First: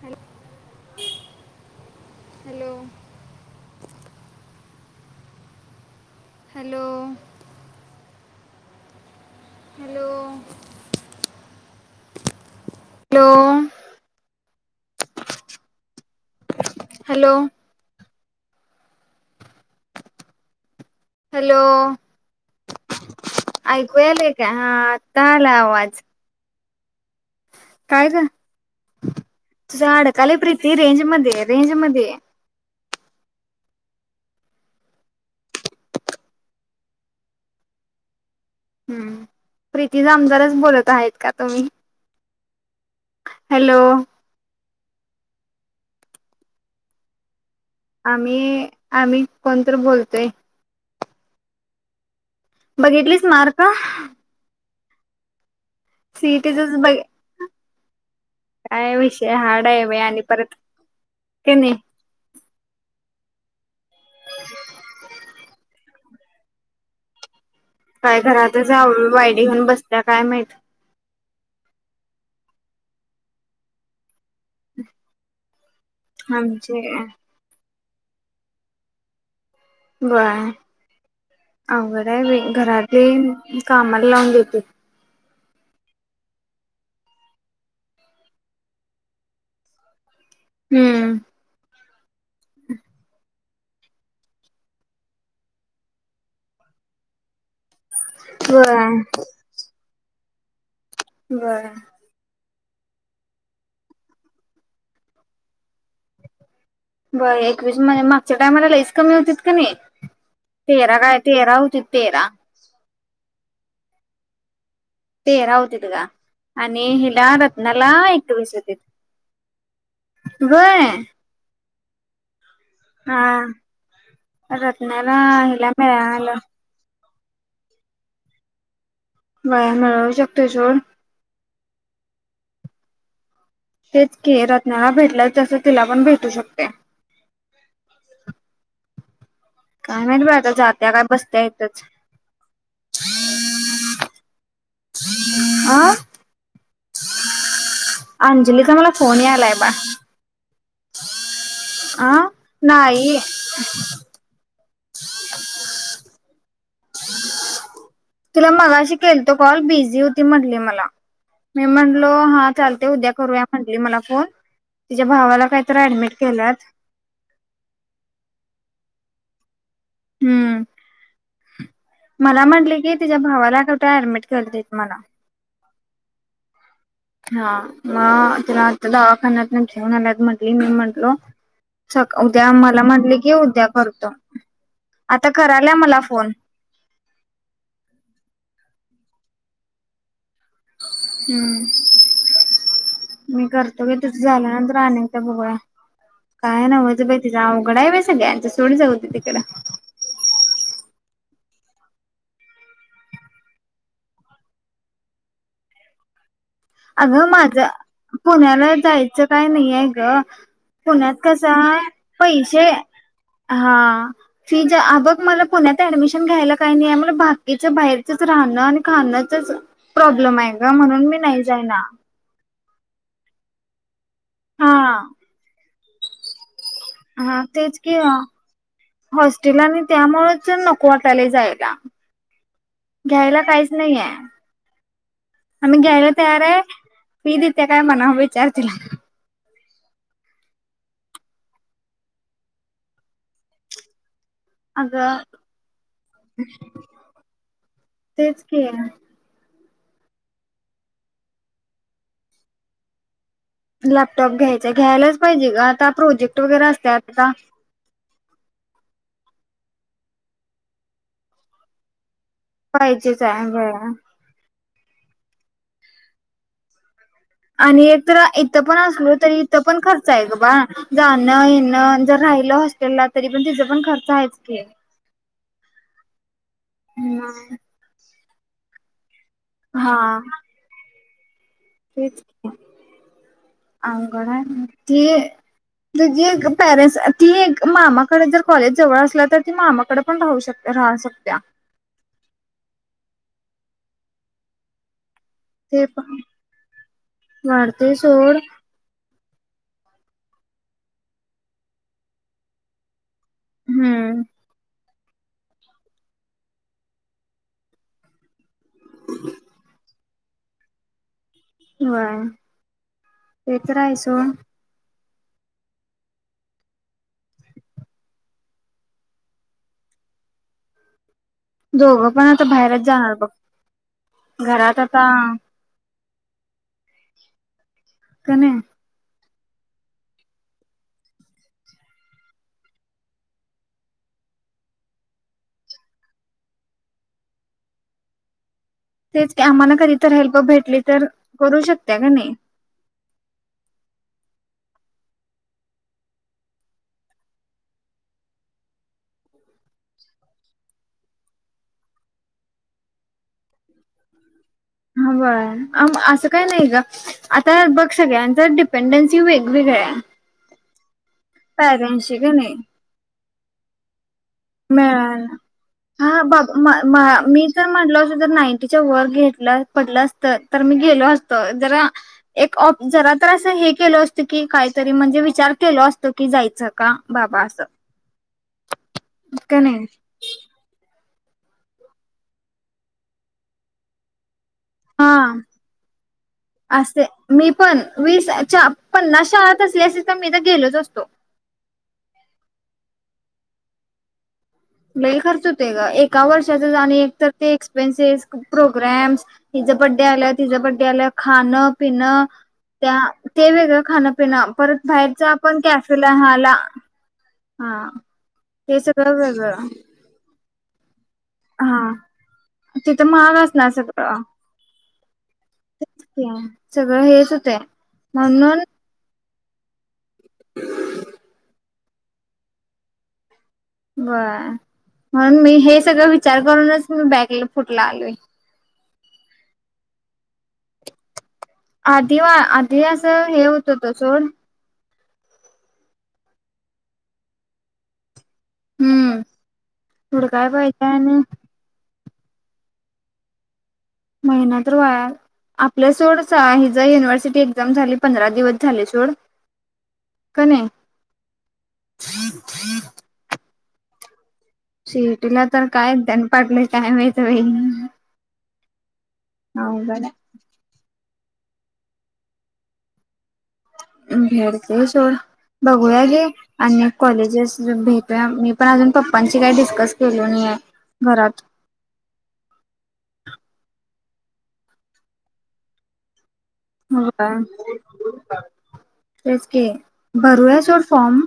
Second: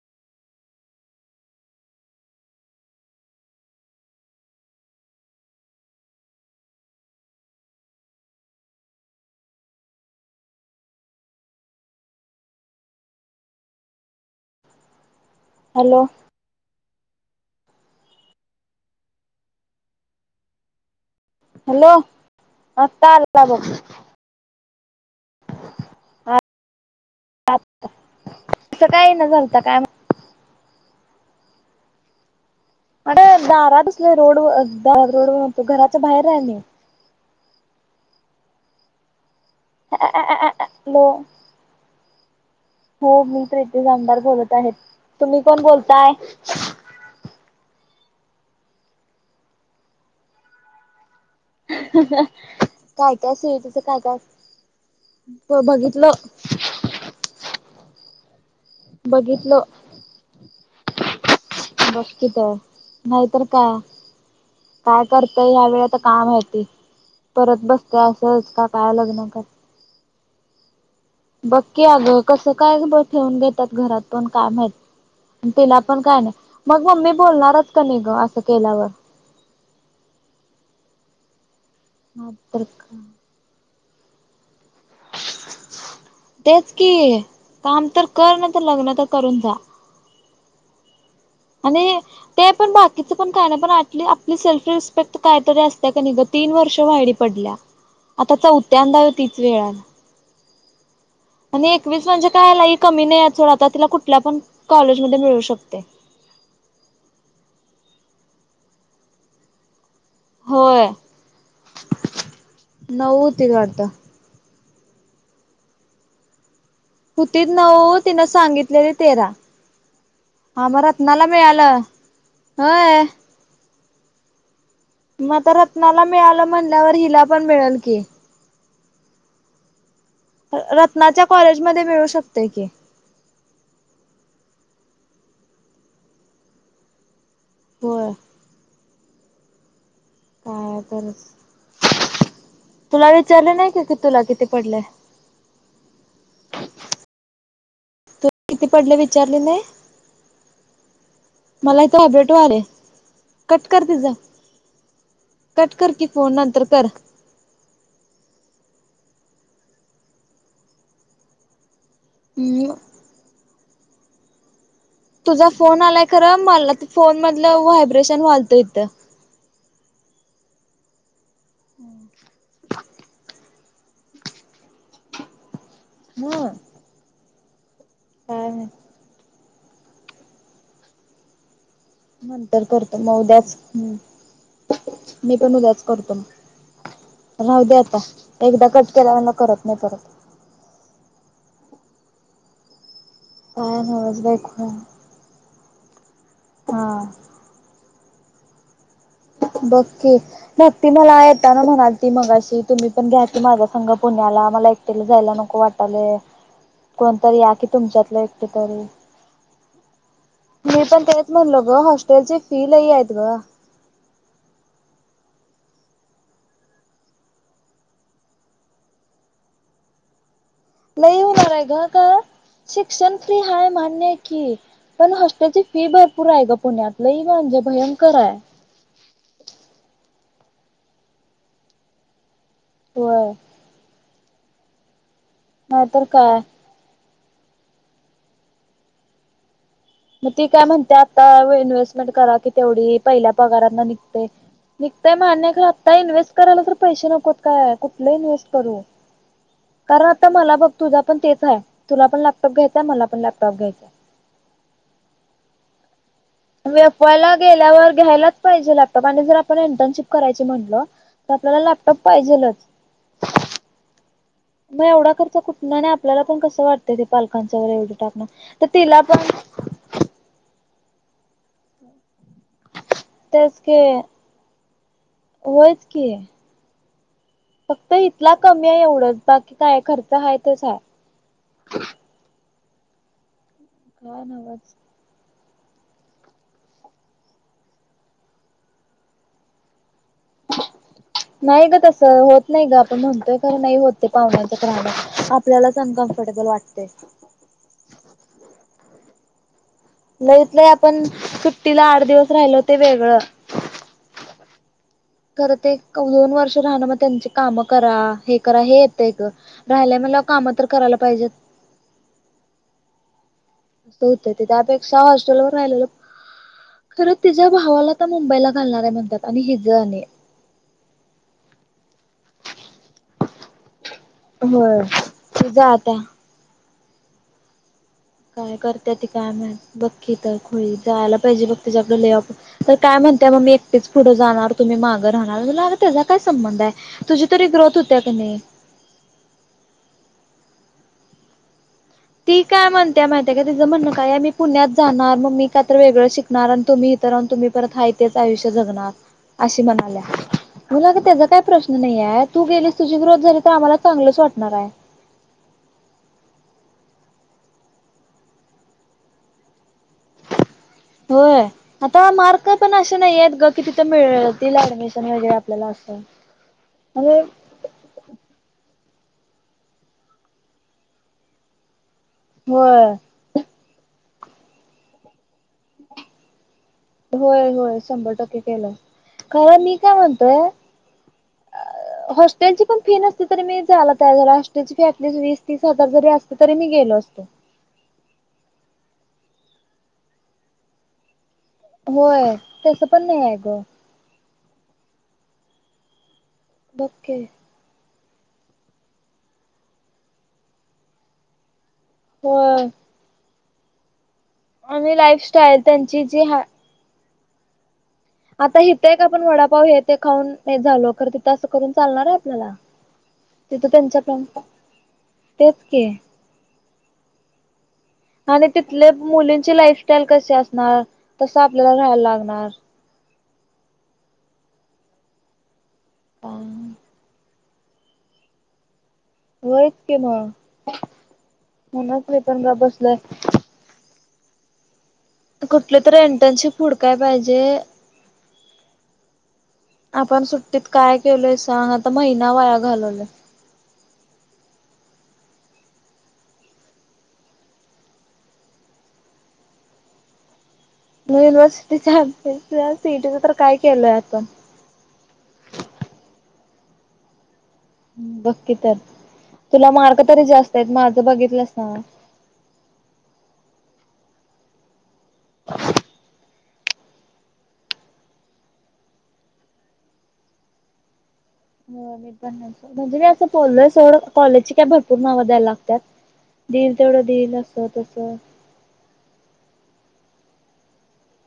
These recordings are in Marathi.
Hello [inaudible] hello hello. हॅलो लो हॅलो हॅलो हॅलो, आता आला बग. ऐकू यालय का हा तला आवाज. काय गं? असं काय ना झालता काय तुझ अडकाले प्रीती रेंज मध्ये रेंज मध्य ये. अरे दारापसल्या रोड, रोडर म्हनतो घराच्या बाहेर आहे मी. हम्म. प्रीती जामदारेचं बोलत हॅलो आहेत का तुम्ही? हो मी हॅलो प्रीतीे जामदार बोलत आहेत. तुम्ही कोण बोलताय? आम्ही आम्ही कोणतर बोलतोय. ह बघितलीस मार्क? हो बघितलो. सीईटीचच बघ काय विषय हाड आहे बाई, आणि परत, क नाही. का. काय करतय यावेेळे ता काय माहिती. परत बसते काय असंच का घरातच काय, आवळी लग्न कर वायडी घेऊन बसल्या काय माहीत. बघकी अगं कसं काय पण ठेवून घेतात घरात पण काय माहीत तिला पण काय नाही, आमचे मग मम्मी बोलणारच कणी ग असं केल्यावर. व्हय आघड आहे बाई तर घरात बी कामाला लावून देतील. तेच कि काम तर कर, नाही तर लग्न तर करून जा. हम्म. आणि ते पण बाकीच पण काय नाही, आपली आपली सेल्फ रिस्पेक्ट कायतरी असतते कनि गं तीन वर्ष व्हायडी पडल्या. आता व्हय. चौत्यांदा आहे तीच वेळानं. बर. आणि एकवीस म्हणजे काय लई कमी नाही सोड आता तिला कुठल्या पण कॉलेजमध्येध्ये मिळू शकते. बर एकवीस म्हणजे मागच्या टायमाला लईच कमी होती कणी? होय तेरा काय तेरा होतीत तेरा. तिघात. तेरा होतीत ग. हुतीत नव्ह ओ तिनं होतीत. सांगितलेली तेरा. ह मग व्हय. रत्नाला मिळालं. होय. हा. रत्नाला मग आता हिला रत्नाला मिळालं मिळाल म्हणल्यावर हिला पण मिळंल की. वय मिळ शकतय सोड. कॉलेज मध्ये मिळू शकतय की. तेच की रत्नाला भेटलं तसं तिला पण भेटू शकते. होय. काय माहीत बाई आता जात्या काय बसत्या हीतच. तुला विचारले नाही का की तुला किती? पडले आं तु किती पडले विचारले यालाय नाही? बा मला इथ अ ऑबट व्हालय नाही कट कर तिझं कट कर कि. फोन नंतर कर. तिला मगाशी केलतो कॉल बिझी होती म्हनली मला. मी म्हणलो हा हम्म चालते उद्या करूया. म्हटली मला फोन. तिच्या भावाला तुझा काहीतरी फोन आलाय ऍडमिट खरं केल्यात. मला फोन मधणं व्हायब्रेशन व्हालत ही तं हम्म. मला म्हटले की तिच्या भावाला त ऍडमिट करतेेत मला. हो. हा. म तिला आता दखान्यात नं घेऊन आल्यात म्हणली, मी म्हणलो नंतर करतो मग उद्याच हम् करतो. आता मी पण करायल्या उद्याच मला करतो फोन. राहु दे आता एकदा कट. केलाय म्हणल्यावर करत नाही परत. हम्म मी काय करतो घे तुझ नवच बायको झाल्यानंतर अनेकदा बघूया. काही हा नव्हच बाई तिज अवघड हाय बाई सगळ. सगळ्यांच सोड जाऊ दे तिकड. बक की नाही ती. ती मला येताना म्हणालती मगाशी तुम्ही पण घ्या त माझा संघ पुण्याला मला एकटीला जायला नको वाटालय. अगं कोणतरी माझ या की तुमच्यातलं एकटे पुण्याला तरी जायचं काय नाही. नाही ग. मी पण पुण्यात तेच कस म्हणलो हाय ग हॉस्टेलची फी पैसे लई आहेत ग हा फीज आग. मला पुण्यात ऍडमिशन घ्यायला काही नाही, आहे मला बाकीच बाहेरचंच राहणं आणि खाणंचाच प्रॉब्लेम आहे. म्हणून मी नाहीच. यग का [inaudible] शिक्षण फ्री हाय मान्य हाय की. की हा मण हॉस्टेलची फी. फी भरपूर हाय ग. पुण्यात लई हा म्हणजे तेच की भयंकर हाय. हॉस्टेल आणि त्यामुळे नको वाटायलय जायला. होय घ्यायला काहीच नाहीय. आम्ही नाहीतर घ्यायला काय तयार हाय. फी देेत्या काय म्हणाव विचार तीला. मग ती काय म्हणत्या आता इन्व्हेस्टमेंट करा कि तेवढी पहिल्या पगारांतन निघत्या. निघतय अगं मान्य आता इन्व्हेस्ट करायला तर पैसे नकोत काय, कुठले तेच इन्व्हेस्ट की करू. कारण आता मला बघ तुझा पण तेच आहे, तुला पण लॅपटॉप घ्यायचाय मला पण लॅपटॉप. घ्यायचाय. लॅपटॉप घ्यायचा. घ्यायलाच पाहिजे आता प्रोजेक्ट. वगैरे एफ असतात आता वायला गेल्यावर घ्यायला. पाहिजे लॅपटॉप आणि जर आपण इंटर्नशिप करायची म्हटलं तर आपल्याला लॅपटॉप. पाहिजेलच. पाहिजेच हाय होय. मग एवढा खर्च कुठूनं आणि आपल्याला पण कसं वाटतं. आणि एक तर इथं पण असलो तरी इथं पण खर्च आहे ग बाळ. जान. येन जर राहिलं हॉस्टेलला तरी पण तेच तिचा पण की खर्च आहेच की. होयच कि. हम्म फक्त हीत. हीतला कमी हाय एवढंच. बाकी काय हा खर्च हाय तोच हाय. तेच. काय अंगणात नवच रीती ये म्ह एक परेंट् ती एक मामाकडे जर कॉलेज जवळ असल तर ती मामाकडे पण राहू शक राहू शकत्या नाही ग तस होत नाही ग. ण म्हणतोय खरं नाही होते पाहुण्याच्या रहाडा. ते वाढते सोड. लईत ल आपण सुट्टीला आठ दिवस राहिलो ते वेगळं. हम्म. खरं ते दोन वर्ष राहण मग त्यांचे काम करा हे.. करा हे येत ग राहि.. काम तर करायला पाहिजेत.. हा सूतती ते आपे एक सहज [unintelligible] चलो राहिल्यावर खर तिच्या भावाला मुंबईला घालणार आहे म्हणतात आणि हिजा. दोघं पण आता बाहेरच जाणार बघ. हो घरात आता तुझा आता. का काय नाही करते त. काय म्हण बकी तर खळी जायला पाहिजे. बघ तच्याकडं काय म्हणते. मग मी एकटीच पुढं जाणार तुम्ही मागं राहणार त्याचा काय संबंध. आहे तुझी तरी ग्रोथ होत्या.. का नाही तेच आम्हाला कधी तर हेल्प भेटली तर करू शकत. ती काय म्हणते. त्या महिितय का तचं म्हणणं. काय मी पुण्यात जाणार. मग मी का तर वेगळं शिकणार आणि तुम्ही इथर राहून. तुम्ही परत हा तेच आयुष्य जगणार अशी म्हणाल्या.. मुलाग त्याचा काय प्रश्न नाहीय आहे तू गेलीस तुझी ग्रोथ झाली तर आम्हाला चांगलंच वाटत हवाई असं काय नाही ग. आता बघ सगळ्यांच डिपेंडन्सी वेगवेगळ आहे. होय आता पॅरेंट्सची का मार्क नाही पण अशे नाही आहेतेत ग. किती तर मिळेल [unintelligible] म्हणजे वर घेतला पडलं. असत तर मी गेलो असतो. जरा. एक ऑफ होय जरा‌ तर असं हे केलं असतं. की काहीतरी म्हणजे विचार केलो. असतो की जायचं. का बाबा होय असं होय शंभर टक्के केलं का [unintelligible] मी नाही काय म्हणतोय. अ हॉस्टेल ची पण फी नसती तरी मी झाला [unintelligible] तयार हॉस्टेलची फी हा ऍटलिस्ट वीस तीस हजार जरी असते तरी मी गेलो असे असतो मी पण वीस च्या पन्नास शाळात असल्या असेल तर मी तर गेलोच असतो. होय तस पण नाही ये ग. लई खर्च होतेय गं एक का वर्षाचाच आणि एक बघकी तर ते एक्सपेनस प्रोग्रॅम्स हिचां बड्डे आलं तिचां बड्डे आलं खाणं ते. पिन होय त्या. ते वेगळं खान. पिन परत आणि बाहेरचा आपण लाईफस्टाईल त्यांची कॅफेला जी हा हाला हा. आता ते हित एक सगळं आपण वडापाव. वेगळं हो येते खाऊन नाहीच खाल्लो तिथं अस करून हा चालणार आहे आपल्याला तिथं तिथं त्यांचा बॅच. सगळ हेच. [inaudible] आणि म्हणून तिथल्या मुली. लाईफस्टाईल कशी असणार तस आपल्याला राहयला लागणार. बर म्हणून मी हेच सगळं विचार करूनच मी बॅक कुठं ला आलोय. वक म [unintelligible] आधी आधी असं हे होत होत सोड. कुठले तररी इंटर्नशिप हुडकाय पाहिजे. हम्म. आपण हुडकाय सुट्टीत पाहिजे काय आणि केलोय सांग. आता महिना वाया घालवले. महिना तर वाय आपल्या सोड हि ज युनिव्हर्सिटी एक्झाम झाली पंधरा दिवस झाले सोड का नाही. म युनिव्हसिटीच्या्हीच तर काय केलंय आपण सीईटी ला तर काय नध पाडलेतं काय माहित बाई हम् ब [unintelligible] कतर [unintelligible] तुला अवघड माकर्य तरी जास्त आहेत माझ. बघितलंस ना. घर क [unintelligible] ड बघूया जे अनेक कॉलेजेस भेटू मी पण अजून पप्पांची काही डिस्कस केलो नाही आहे घरात प म्हणजे मी असं बोललोय सोडं कॉलेजची काय भरपूर नावं द्यायला लागत. दिल तेवढं दिल होय अस तस. ओके भरूया सोड फॉर्म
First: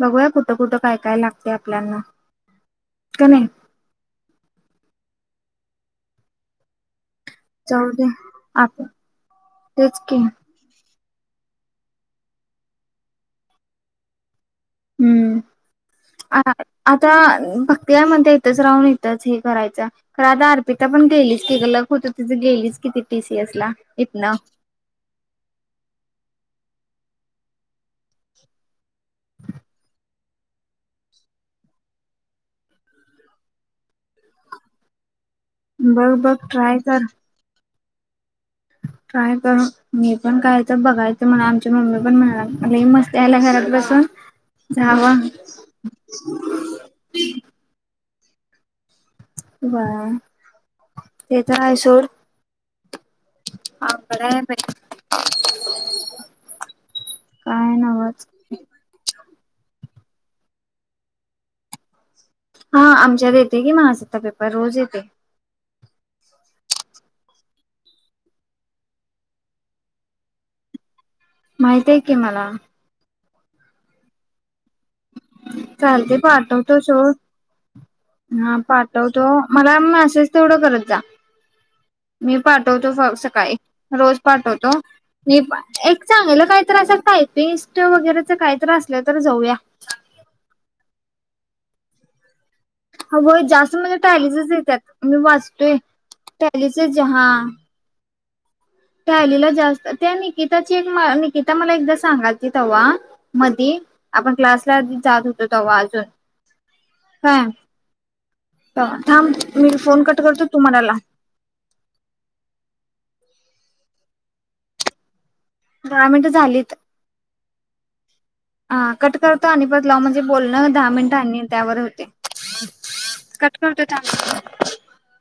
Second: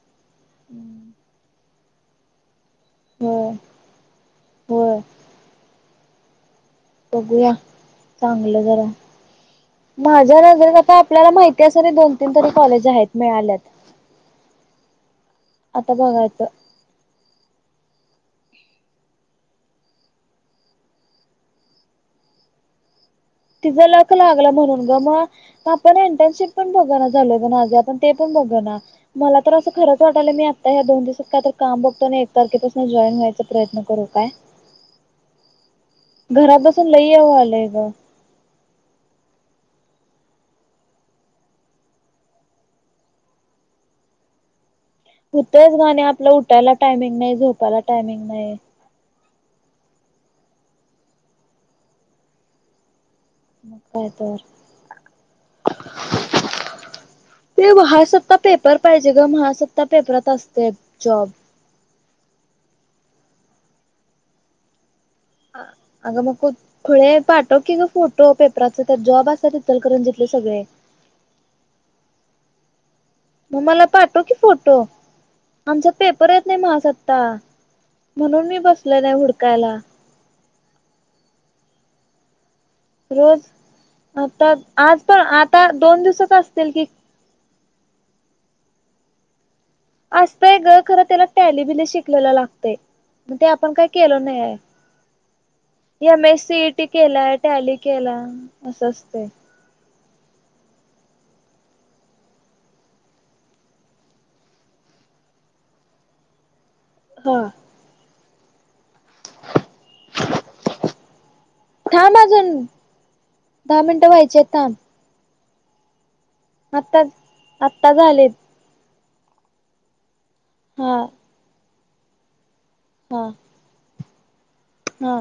बघूया कुठं कुठं काय काय लागते आपल्यांना कणी. हो बघूया जाऊ दे चांगलं आप जरा तेच की माझ्या नजरेत आता आपल्याला माहिती असणारे दोन तीन तरी कॉलेज आहेत मिळाल्यात हम्म आता बघायचं आता आता भक्तीया मध्ये इथंच राहून इथंच हे करायच खर आता अर्पिता पण गेलीच की ग लक होत तिच गेलीच कि टीसीएस ला तिचा लक लागला इथनं म्हणून ग मग आपण इंटर्नशिप पण बघन झालं ग माझ आपण ते पण बघ ना मला तर असं खरंच वाटलं मी आता ह्या दोन दिवसात काय तर काम बघतो ना एक तारखेपासून जॉईन व्हायचा प्रयत्न करू काय बघ बघ घरात ट्राय बसून लय कर हे व्हालंय ग. ट्राय कर मी पण काय तर बघायचं म्हणालोय आमची मम्मी पण म्हणायलाय लई मस्ती पण यायला घरात बसून जावा हो तेच ग आणि आपला उठायला टायमिंग नाही झोपायला टायमिंग नाही नाही. बा ते तर आहे सोड. काय अवघड तर आहे बाई ते काय नवच महासत्ता पेपर पाहिजे ग महासत्ता ता पेपरात असतय ते जॉब हा आमच्यात येते की महासत्ता पेपर रोज येते. अगं मग खुळे पाठव कि ग फोटो पेपराचा त्यात जॉब असतात इतलकरंजीतले सगळे. माहिती हाय की मला. मग मला पाठव की फो चालते पाठवतो सोड महासत्ता म्हणून हा मी बसले नाही पाठवतो हुडकायला मला मेसेज तेवढं करत जा. मी पाठवतो बग रोज सकाळी रोज आता पाठवतो आज पण मी आता दोन एक दिवसाच चांगलं असतील काहीतरी की असं टायपिंग वगैरेच काहीतर असलं तर जाऊया. असतय ग खरं त्याला टॅली बीली शिकलेला लाग हो जास्त म्हणजे टॅलीचेच येतात मी वाचतोय एम एस सीईटी टॅलीच हा. केलाय टॅली केला असं असते टॅलीला जास्त- त्या निकिताची एक निकिता मला एकदा सांगालती तेव्हा, मधी आपण क्लासला जात होतो तेव्हा अजून- हा. थांब. मी फोन कट करतो तु मला लाव. थांब अजून दहा मिनिटं व्हायचे आहेत थांब. दहा मिनिट- आत्ता -आत्ता झालेत. हा कट करतो. आणि परत लाव बोलणं दहा हा मिनिट आणि त्यावर. हा [inaudible] कट करते. चांगल- हा.